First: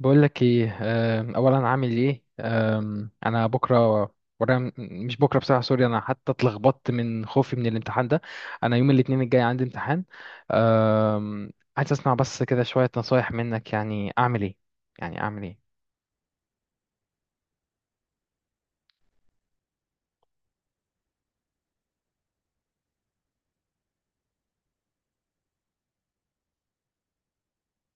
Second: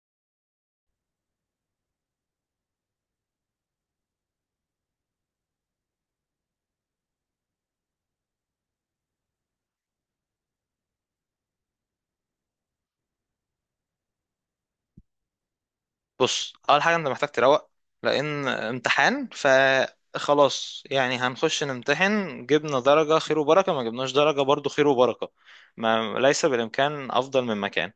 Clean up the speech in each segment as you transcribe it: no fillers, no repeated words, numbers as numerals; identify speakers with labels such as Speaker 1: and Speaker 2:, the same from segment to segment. Speaker 1: بقول لك ايه. اولا عامل ايه؟ انا بكره ورا مش بكره بصراحه، سوري. انا حتى اتلخبطت من خوفي من الامتحان ده. انا يوم الاثنين الجاي عندي امتحان. عايز اسمع بس كده شويه نصايح منك، يعني اعمل ايه؟ يعني اعمل ايه؟
Speaker 2: بص، اول حاجه انت محتاج تروق. لان امتحان، فخلاص يعني هنخش نمتحن، جبنا درجه خير وبركه، ما جبناش درجه برضو خير وبركه. ما ليس بالامكان افضل من مكان.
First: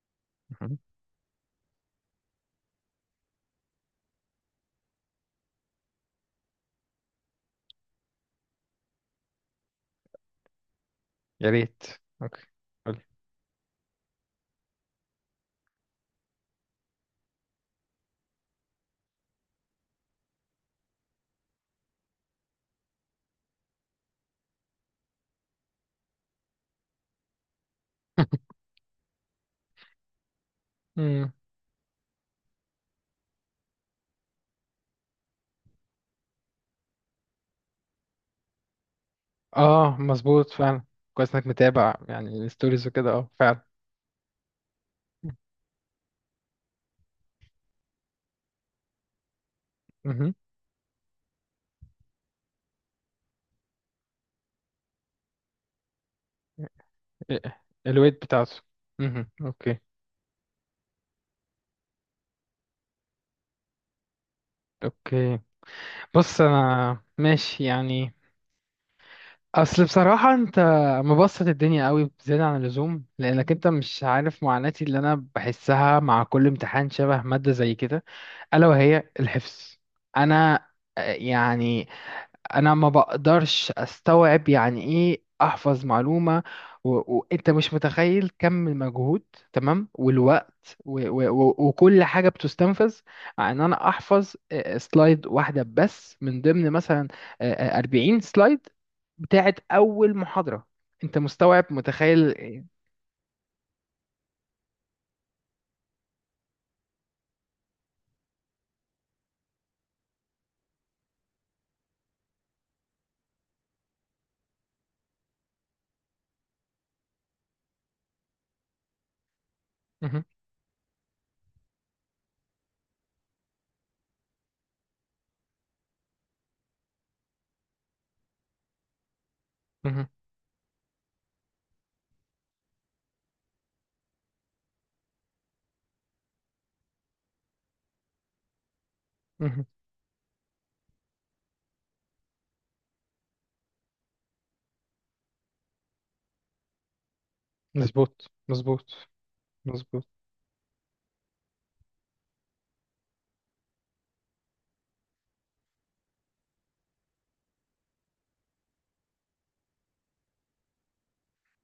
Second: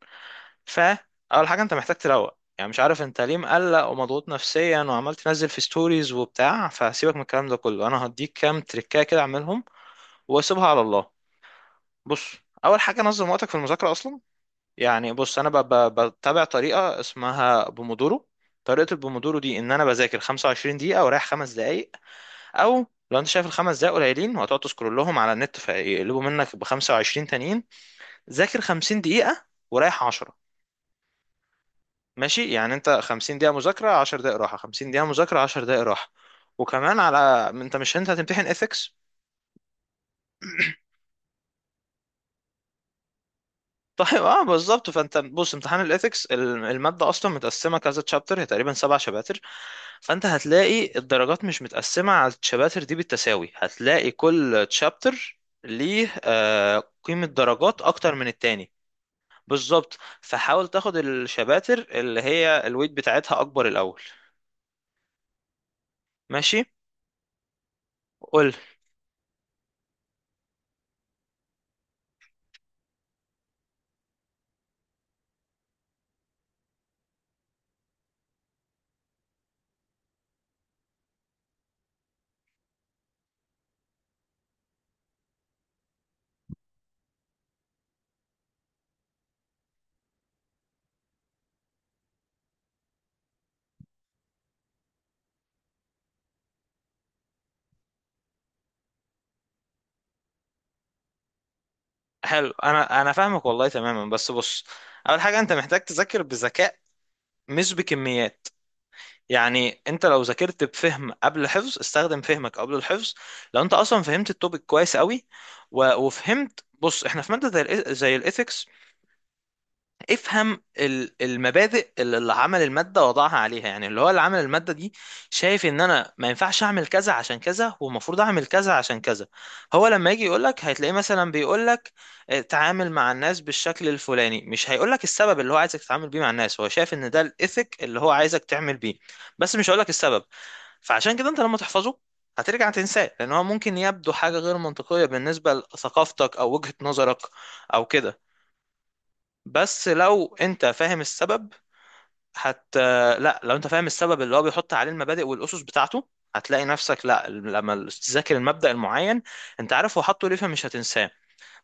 Speaker 1: مهم.
Speaker 2: فاول حاجه انت محتاج تروق. يعني مش عارف انت ليه مقلق ومضغوط نفسيا وعمال تنزل في ستوريز وبتاع. فسيبك من الكلام ده كله، انا هديك كام تريكايه كده اعملهم واسيبها على الله.
Speaker 1: يا ريت.
Speaker 2: بص،
Speaker 1: اوكي.
Speaker 2: اول
Speaker 1: قولي.
Speaker 2: حاجه نظم وقتك في المذاكره اصلا. يعني بص، انا بتابع طريقه اسمها بومودورو. طريقه البومودورو دي ان انا بذاكر 25 دقيقه ورايح 5 دقائق. او لو انت شايف الخمس دقائق قليلين وهتقعد تسكرولهم على النت، فيقلبوا منك ب 25 تانيين. ذاكر 50 دقيقه ورايح 10.
Speaker 1: مم.
Speaker 2: ماشي، يعني انت 50 دقيقه مذاكره، 10 دقائق راحه، 50 دقيقه مذاكره، 10 دقائق راحه. وكمان على، انت مش، انت هتمتحن ethics.
Speaker 1: اه مظبوط فعلا. كويس انك متابع يعني الستوريز وكده، اه فعلا.
Speaker 2: طيب اه بالظبط. فانت بص، امتحان الاثكس، الماده اصلا متقسمه كذا تشابتر، هي تقريبا 7 شباتر. فانت
Speaker 1: مهم.
Speaker 2: هتلاقي الدرجات مش متقسمه على الشباتر دي بالتساوي، هتلاقي كل تشابتر ليه قيمه
Speaker 1: إيه-
Speaker 2: درجات اكتر
Speaker 1: الويت
Speaker 2: من
Speaker 1: بتاعته.
Speaker 2: التاني.
Speaker 1: مهم. اوكي.
Speaker 2: بالظبط، فحاول تاخد الشباتر اللي هي الويت بتاعتها اكبر الاول.
Speaker 1: اوكي بص
Speaker 2: ماشي،
Speaker 1: انا ماشي يعني.
Speaker 2: قول.
Speaker 1: اصل بصراحة انت مبسط الدنيا قوي بزيادة عن اللزوم، لانك انت مش عارف معاناتي اللي انا بحسها مع كل امتحان شبه مادة زي كده، الا وهي الحفظ. انا يعني انا ما بقدرش استوعب يعني ايه احفظ معلومة. وانت مش متخيل كم المجهود، تمام، والوقت و وكل حاجة بتستنفذ ان انا احفظ سلايد واحدة بس من ضمن مثلا 40 سلايد بتاعت اول محاضرة. انت مستوعب متخيل
Speaker 2: حلو.
Speaker 1: إيه؟
Speaker 2: انا فاهمك والله تماما. بس بص، اول حاجه انت محتاج تذاكر بذكاء، مش بكميات. يعني انت لو ذاكرت بفهم قبل الحفظ، استخدم فهمك قبل الحفظ. لو انت اصلا فهمت التوبيك كويس قوي و- وفهمت. بص، احنا في ماده زي زي الايثكس،
Speaker 1: مهم،
Speaker 2: افهم المبادئ اللي عمل المادة وضعها عليها، يعني اللي هو اللي عمل المادة دي. شايف ان انا ما ينفعش اعمل كذا عشان كذا، والمفروض اعمل كذا عشان كذا. هو
Speaker 1: مهم،
Speaker 2: لما يجي يقولك، هتلاقيه مثلا بيقولك تعامل مع الناس بالشكل الفلاني. مش هيقولك السبب اللي هو عايزك تتعامل بيه مع الناس. هو شايف ان ده الايثيك اللي هو عايزك تعمل بيه، بس
Speaker 1: مهم.
Speaker 2: مش هيقولك السبب. فعشان كده انت لما تحفظه، هترجع تنساه، لان هو ممكن يبدو حاجة غير منطقية بالنسبة لثقافتك او وجهة نظرك او كده.
Speaker 1: مظبوط مظبوط
Speaker 2: بس
Speaker 1: مظبوط.
Speaker 2: لو انت فاهم السبب، هت لا، لو انت فاهم السبب اللي هو بيحط عليه المبادئ والاسس بتاعته، هتلاقي نفسك، لا، لما تذاكر المبدأ المعين انت عارف هو حاطه ليه، فمش هتنساه.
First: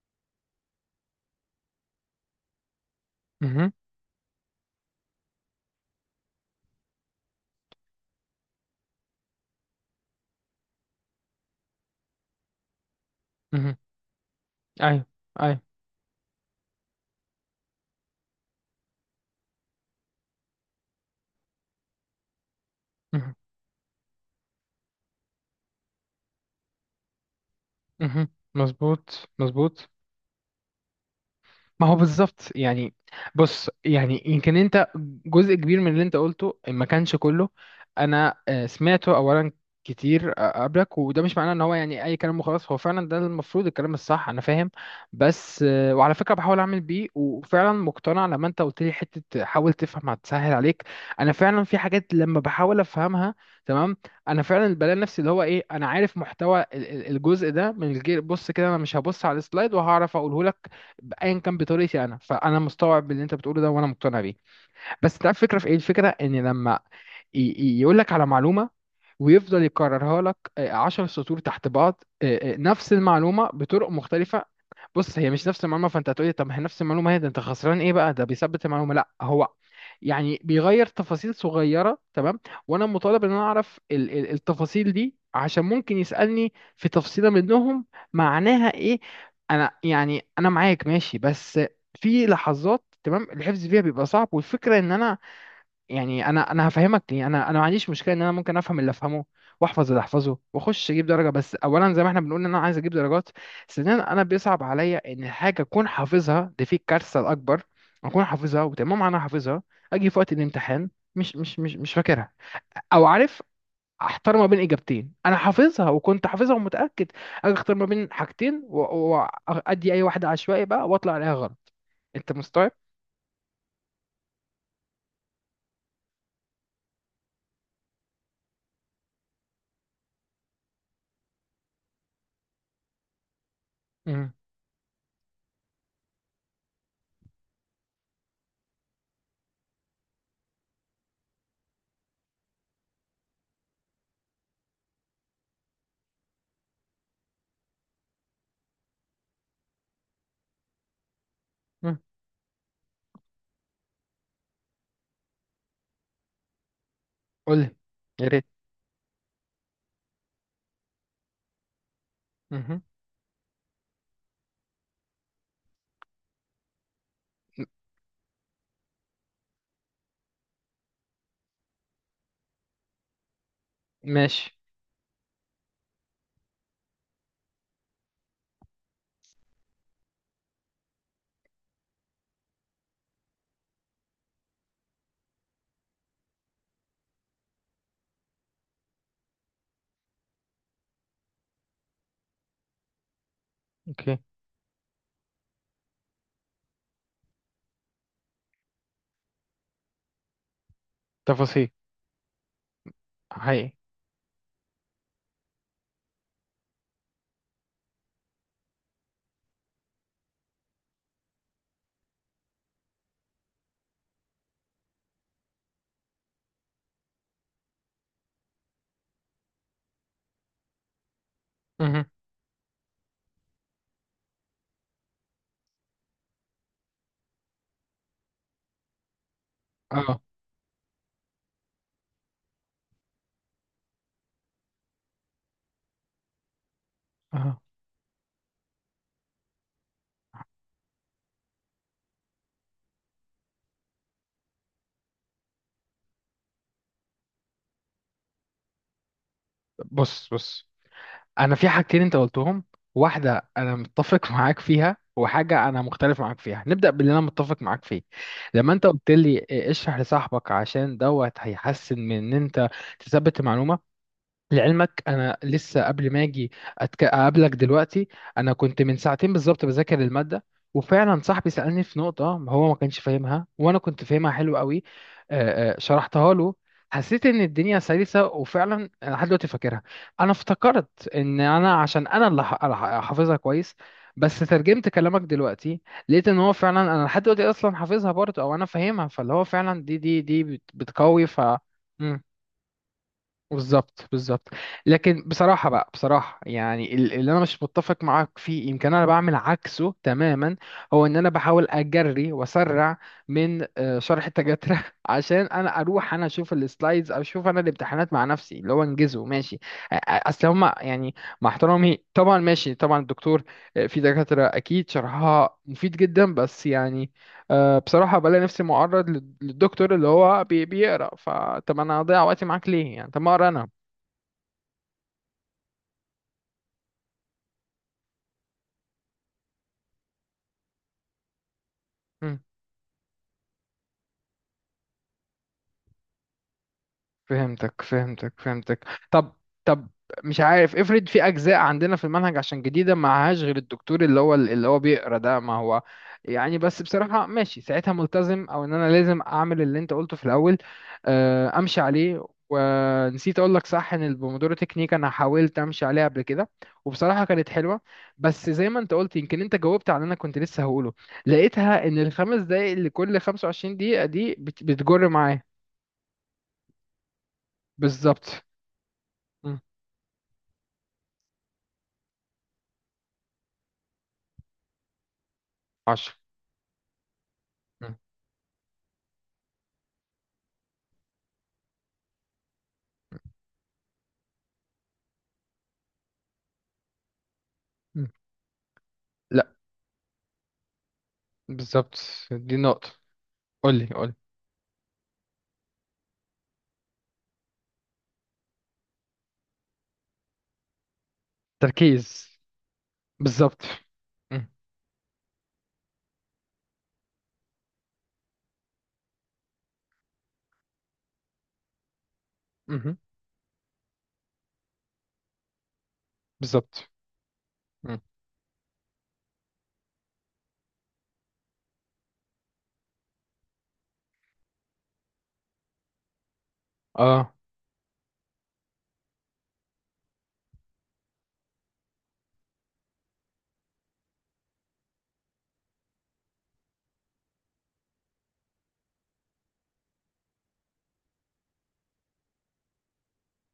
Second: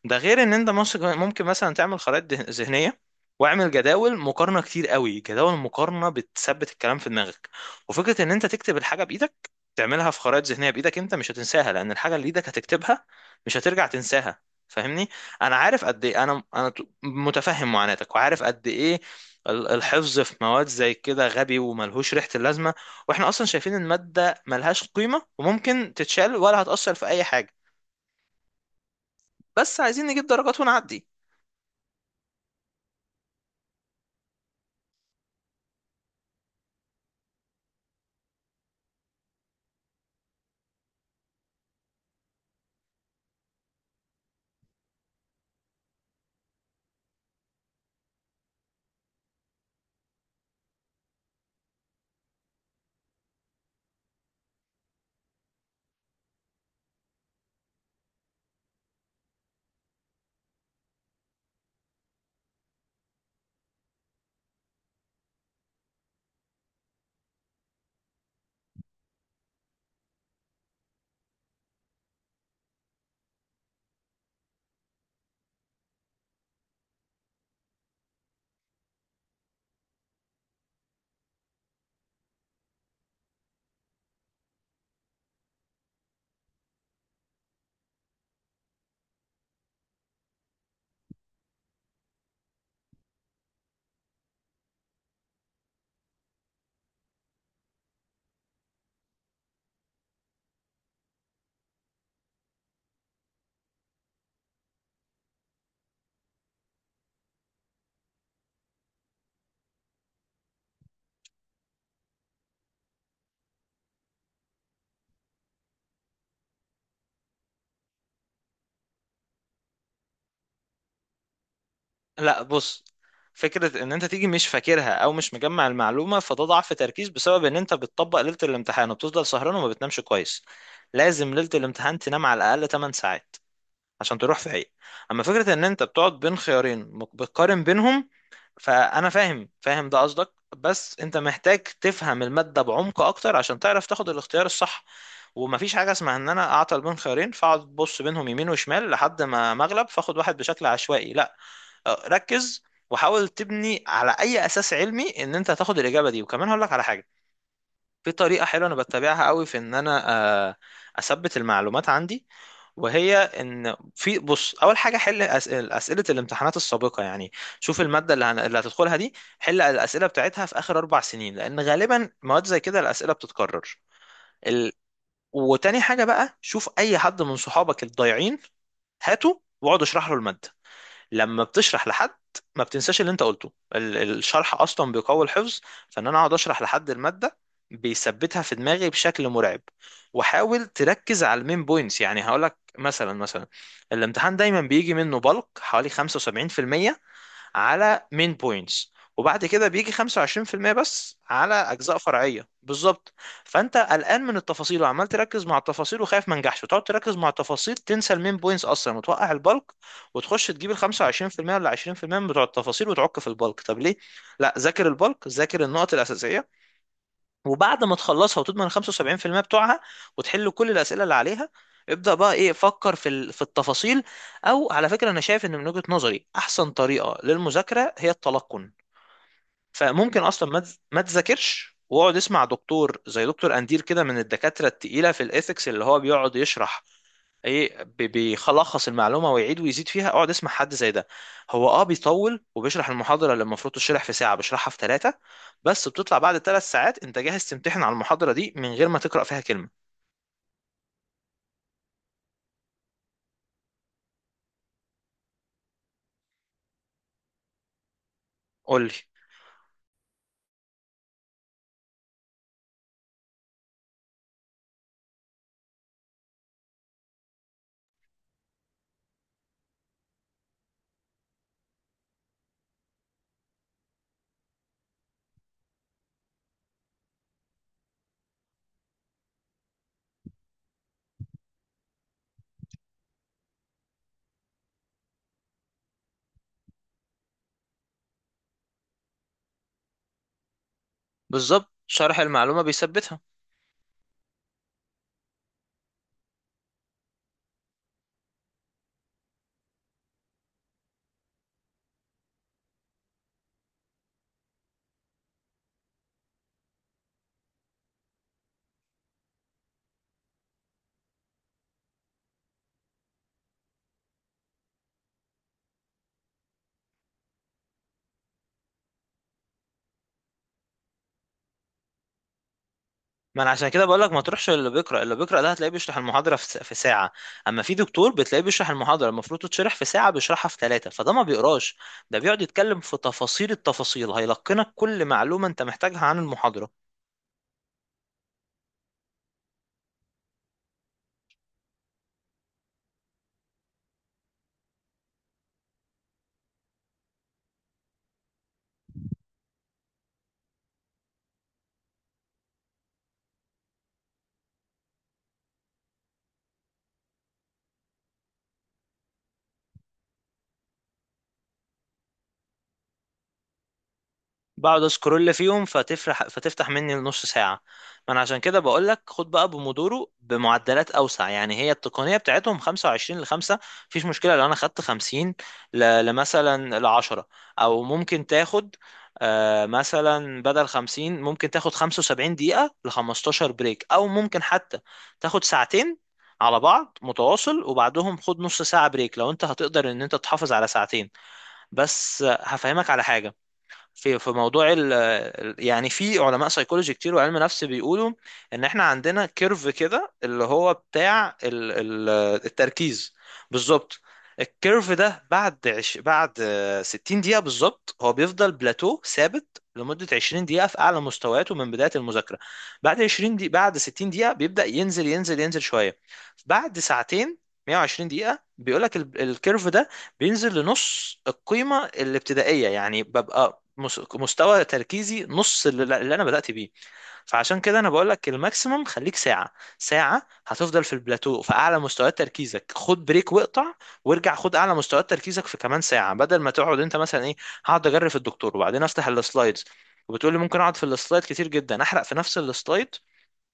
Speaker 2: ده غير ان انت ممكن مثلا تعمل خرائط ذهنيه. واعمل
Speaker 1: مهم،
Speaker 2: جداول مقارنه كتير قوي. جداول مقارنه بتثبت الكلام في دماغك. وفكره ان انت تكتب الحاجه بايدك، تعملها في خرائط ذهنيه بايدك، انت مش هتنساها. لان الحاجه اللي ايدك هتكتبها مش
Speaker 1: مهم.
Speaker 2: هترجع تنساها.
Speaker 1: ايوه.
Speaker 2: فاهمني؟ انا
Speaker 1: ايوه.
Speaker 2: عارف قد ايه، انا متفهم معاناتك، وعارف قد ايه الحفظ في مواد زي كده غبي وملهوش ريحه اللازمه. واحنا
Speaker 1: مهم،
Speaker 2: اصلا شايفين الماده ملهاش قيمه وممكن تتشال ولا هتاثر في اي حاجه.
Speaker 1: مهم. مظبوط
Speaker 2: بس
Speaker 1: مظبوط.
Speaker 2: عايزين نجيب درجات ونعدي.
Speaker 1: ما هو بالظبط يعني. بص يعني يمكن انت، جزء كبير من اللي انت قلته ما كانش كله. انا سمعته اولا كتير قبلك، وده مش معناه ان هو يعني اي كلام وخلاص. هو فعلا ده المفروض الكلام الصح، انا فاهم. بس وعلى فكره بحاول اعمل بيه، وفعلا مقتنع لما انت قلت لي حته حاول تفهم هتسهل عليك. انا فعلا في حاجات لما بحاول افهمها، تمام، انا فعلا بلاقي نفسي اللي هو ايه، انا عارف محتوى الجزء ده من الجيل. بص كده انا مش هبص على السلايد وهعرف اقوله لك. ايا كان بطريقتي انا، فانا مستوعب اللي انت بتقوله ده، وانا مقتنع بيه. بس انت عارف الفكره في ايه؟ الفكره ان لما يقول لك على معلومه ويفضل يكررها لك عشر سطور تحت بعض، نفس المعلومة بطرق مختلفة. بص هي مش نفس المعلومة. فانت هتقولي طب ما هي نفس المعلومة، هي ده انت خسران ايه بقى، ده بيثبت المعلومة. لا، هو يعني بيغير تفاصيل صغيرة، تمام، وانا مطالب ان انا اعرف التفاصيل دي عشان ممكن يسألني في تفصيلة منهم معناها ايه. انا يعني انا معاك ماشي، بس في لحظات تمام الحفظ فيها بيبقى صعب. والفكرة ان انا يعني انا هفهمك ليه. انا ما عنديش مشكله ان انا ممكن افهم اللي افهمه واحفظ اللي احفظه واخش اجيب درجه. بس اولا زي ما احنا بنقول ان انا عايز اجيب درجات، ثانيا انا بيصعب عليا ان حاجه اكون حافظها، دي في الكارثه الاكبر، اكون حافظها وتمام انا حافظها، اجي في وقت الامتحان مش فاكرها، او عارف احتار ما بين اجابتين انا حافظها وكنت حافظها ومتاكد، اجي اختار ما بين حاجتين وادي اي واحده عشوائي بقى واطلع عليها غلط. انت
Speaker 2: لا
Speaker 1: مستوعب؟
Speaker 2: بص، فكرة ان انت تيجي مش فاكرها او مش مجمع المعلومة، فده ضعف تركيز بسبب ان انت بتطبق ليلة الامتحان وبتفضل سهران وما بتنامش كويس. لازم ليلة الامتحان تنام على الاقل 8 ساعات عشان
Speaker 1: امم.
Speaker 2: تروح فايق. اما فكرة ان انت بتقعد بين خيارين، بتقارن بينهم، فانا فاهم ده قصدك. بس انت محتاج تفهم المادة بعمق اكتر عشان تعرف تاخد الاختيار الصح. ومفيش حاجة اسمها ان انا اعطل بين خيارين، فاقعد بص بينهم يمين وشمال لحد ما مغلب فاخد واحد بشكل عشوائي. لا، ركز، وحاول تبني على اي اساس علمي ان انت هتاخد الاجابه دي. وكمان هقول لك على حاجه.
Speaker 1: قول لي.
Speaker 2: في
Speaker 1: يا ريت.
Speaker 2: طريقه حلوه انا بتبعها قوي في ان انا آه، اثبت المعلومات عندي.
Speaker 1: مهم.
Speaker 2: وهي ان في، بص، اول حاجه حل اسئله الامتحانات السابقه، يعني شوف الماده اللي هتدخلها دي. حل الاسئله بتاعتها في اخر 4 سنين، لان غالبا مواد زي كده الاسئله بتتكرر.
Speaker 1: ماشي.
Speaker 2: ال... وتاني حاجه بقى، شوف اي حد من صحابك الضايعين هاته واقعد اشرح له الماده. لما بتشرح لحد ما بتنساش اللي انت قلته. الشرح اصلا بيقوي الحفظ. فان انا اقعد اشرح لحد الماده، بيثبتها في دماغي بشكل مرعب. وحاول تركز على المين بوينتس. يعني هقولك مثلا،
Speaker 1: اوكي.
Speaker 2: الامتحان دايما بيجي منه بلق حوالي 75% على مين بوينتس، وبعد كده بيجي 25% بس على
Speaker 1: تفاصيل.
Speaker 2: اجزاء فرعيه بالظبط.
Speaker 1: حقيقي.
Speaker 2: فانت قلقان من التفاصيل وعمال تركز مع التفاصيل وخايف ما نجحش، وتقعد تركز مع التفاصيل تنسى المين بوينتس اصلا وتوقع البلك، وتخش تجيب ال 25% ولا 20% بتوع التفاصيل وتعك في البلك. طب ليه؟ لا، ذاكر البلك، ذاكر النقط الاساسيه. وبعد ما تخلصها وتضمن ال 75% بتوعها وتحل كل الأسئلة اللي عليها،
Speaker 1: مهم.
Speaker 2: ابدأ بقى، ايه، فكر في في التفاصيل. او على فكرة، انا شايف ان من وجهة نظري احسن طريقة للمذاكرة هي التلقن.
Speaker 1: اه.
Speaker 2: فممكن اصلا ما تذاكرش واقعد اسمع دكتور زي دكتور اندير كده، من الدكاترة التقيلة في الايثكس اللي هو بيقعد يشرح
Speaker 1: اه.
Speaker 2: ايه. بيخلص المعلومه ويعيد ويزيد فيها. اقعد اسمع حد زي ده. هو اه بيطول وبيشرح المحاضره اللي المفروض تشرح في ساعه بيشرحها في ثلاثه. بس بتطلع بعد 3 ساعات انت جاهز تمتحن على المحاضره دي من غير ما تقرا فيها كلمه.
Speaker 1: بص بص انا في حاجتين انت قلتهم، واحده انا متفق معاك فيها وحاجه انا مختلف معاك فيها. نبدا باللي انا متفق معاك فيه. لما
Speaker 2: قول
Speaker 1: انت
Speaker 2: لي.
Speaker 1: قلت لي اشرح لصاحبك عشان دوت هيحسن من ان انت تثبت المعلومه. لعلمك انا لسه قبل ما اجي اقابلك دلوقتي، انا كنت من ساعتين بالظبط بذاكر الماده. وفعلا صاحبي سالني في نقطه هو ما كانش فاهمها وانا كنت فاهمها حلو قوي. شرحتها له. حسيت ان الدنيا سلسه، وفعلا انا لحد دلوقتي فاكرها. انا افتكرت ان انا عشان انا اللي حافظها كويس. بس ترجمت كلامك دلوقتي، لقيت ان هو فعلا انا لحد دلوقتي اصلا حافظها برضه، او انا فاهمها، فاللي هو فعلا بتقوي ف.
Speaker 2: بالظبط، شرح المعلومه بيثبتها.
Speaker 1: بالظبط بالظبط. لكن بصراحة بقى، بصراحة يعني اللي أنا مش متفق معاك فيه، يمكن أنا بعمل عكسه تماما. هو إن أنا بحاول أجري وأسرع من شرح التجاترة عشان أنا أروح أنا أشوف السلايدز أو أشوف أنا الامتحانات مع نفسي، اللي هو أنجزه ماشي. أصل هما يعني، مع احترامي طبعا ماشي طبعا الدكتور، في دكاترة أكيد شرحها مفيد جدا بس يعني أه بصراحة بلاقي نفسي معرض للدكتور اللي هو بيقرا، فطب انا هضيع وقتي معاك ليه يعني، طب ما
Speaker 2: ما
Speaker 1: اقرا
Speaker 2: انا
Speaker 1: انا؟
Speaker 2: عشان كده بقول لك ما تروحش اللي بيقرا. اللي بيقرا ده هتلاقيه بيشرح المحاضره في في ساعه. اما في دكتور بتلاقيه بيشرح المحاضره المفروض تتشرح في ساعه بيشرحها في ثلاثه، فده ما بيقراش. ده بيقعد يتكلم في تفاصيل التفاصيل، هيلقنك كل معلومه انت محتاجها عن المحاضره.
Speaker 1: فهمتك فهمتك فهمتك. طب، طب، مش عارف افرض في اجزاء عندنا في المنهج عشان جديده معهاش غير الدكتور اللي هو اللي هو بيقرا ده. ما هو يعني بس بصراحه ماشي ساعتها ملتزم او ان انا لازم اعمل اللي انت قلته في الاول. امشي عليه. ونسيت اقول لك صح ان البومودورو تكنيك انا حاولت امشي عليها قبل كده، وبصراحه كانت حلوه. بس زي ما انت قلت، يمكن انت جاوبت على اللي انا كنت لسه هقوله، لقيتها ان الخمس دقايق اللي كل 25 دقيقه دي
Speaker 2: بقعد
Speaker 1: بتجر
Speaker 2: اسكرول
Speaker 1: معايا.
Speaker 2: فيهم فتفرح، فتفتح مني نص ساعة. ما انا عشان
Speaker 1: بالظبط.
Speaker 2: كده بقول لك خد بقى بومودورو بمعدلات اوسع. يعني هي التقنية بتاعتهم 25 ل 5. مفيش مشكلة لو انا خدت 50
Speaker 1: عشرة.
Speaker 2: لمثلا ل 10. او
Speaker 1: مم.
Speaker 2: ممكن تاخد، مثلا بدل 50 ممكن تاخد 75 دقيقة ل 15 بريك. او ممكن حتى تاخد ساعتين على بعض متواصل،
Speaker 1: مم.
Speaker 2: وبعدهم خد نص ساعة بريك لو انت
Speaker 1: لا.
Speaker 2: هتقدر ان انت تحافظ على ساعتين.
Speaker 1: بالظبط.
Speaker 2: بس
Speaker 1: دي نقطة.
Speaker 2: هفهمك على حاجة.
Speaker 1: قولي قولي.
Speaker 2: في موضوع يعني في علماء سيكولوجي كتير وعلم نفس بيقولوا ان احنا عندنا كيرف كده اللي هو بتاع ال ال
Speaker 1: تركيز.
Speaker 2: التركيز.
Speaker 1: بالظبط.
Speaker 2: بالظبط.
Speaker 1: مم.
Speaker 2: الكيرف ده بعد 60 دقيقة بالظبط هو بيفضل بلاتو ثابت لمدة 20 دقيقة في أعلى مستوياته من بداية المذاكرة.
Speaker 1: مهم.
Speaker 2: بعد 20 دقيقة، بعد 60 دقيقة بيبدأ ينزل ينزل ينزل شوية. بعد
Speaker 1: بالظبط.
Speaker 2: ساعتين،
Speaker 1: مم.
Speaker 2: 120 دقيقة، بيقولك الكيرف ده بينزل لنص القيمة الابتدائية، يعني ببقى مستوى تركيزي نص اللي انا بدأت بيه.
Speaker 1: اه.
Speaker 2: فعشان كده انا بقول لك الماكسيموم خليك ساعة. ساعة هتفضل في البلاتو في اعلى مستويات تركيزك. خد بريك واقطع، وارجع خد اعلى مستويات تركيزك في كمان ساعة، بدل ما تقعد انت مثلا ايه: هقعد اجري في الدكتور وبعدين افتح السلايدز. وبتقول لي ممكن اقعد في السلايد كتير جدا، احرق في نفس السلايد،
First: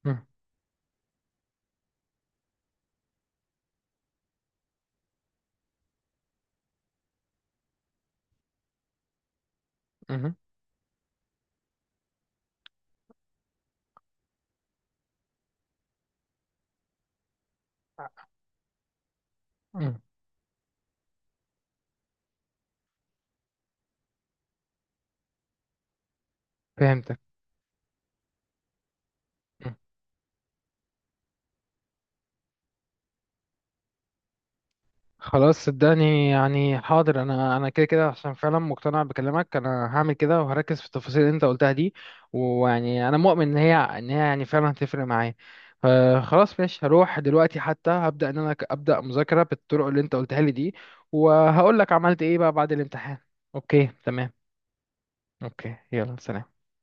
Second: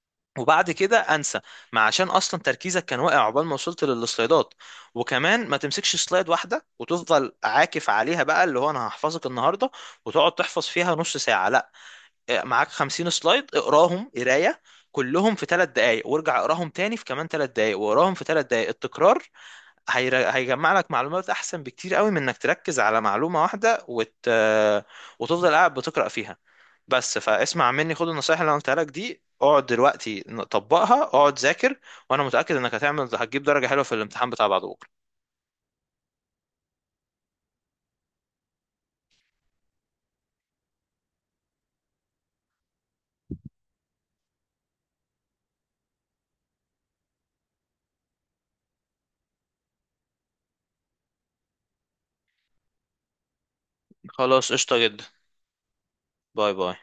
Speaker 1: مم.
Speaker 2: وبعد كده انسى. ما عشان اصلا تركيزك كان واقع عقبال ما وصلت للسلايدات. وكمان ما تمسكش سلايد واحده وتفضل عاكف عليها بقى، اللي هو انا هحفظك النهارده، وتقعد
Speaker 1: مهم.
Speaker 2: تحفظ فيها نص ساعه. لا، إيه، معاك 50 سلايد اقراهم قرايه كلهم في 3 دقائق، وارجع اقراهم تاني في كمان 3 دقائق، واقراهم في 3 دقائق. التكرار
Speaker 1: مم.
Speaker 2: هيجمع لك معلومات احسن بكتير قوي من انك تركز على معلومه واحده وتفضل قاعد بتقرا فيها. بس
Speaker 1: فهمتك.
Speaker 2: فاسمع مني، خد النصايح اللي انا قلتها لك دي، اقعد دلوقتي طبقها، اقعد ذاكر. وانا متأكد انك هتعمل هتجيب درجة حلوة في الامتحان بتاع بعد بكرة.
Speaker 1: خلاص صدقني يعني، حاضر، انا انا كده كده عشان فعلا مقتنع بكلامك، انا هعمل كده وهركز في التفاصيل اللي انت قلتها دي. ويعني انا مؤمن ان هي ان هي يعني فعلا هتفرق معايا. خلاص ماشي هروح دلوقتي، حتى هبدأ ان انا ابدأ مذاكرة بالطرق اللي انت قلتها لي دي، وهقول لك عملت ايه بقى بعد الامتحان. اوكي تمام.
Speaker 2: خلاص، قشطة جدا.
Speaker 1: اوكي يلا
Speaker 2: باي
Speaker 1: سلام.
Speaker 2: باي.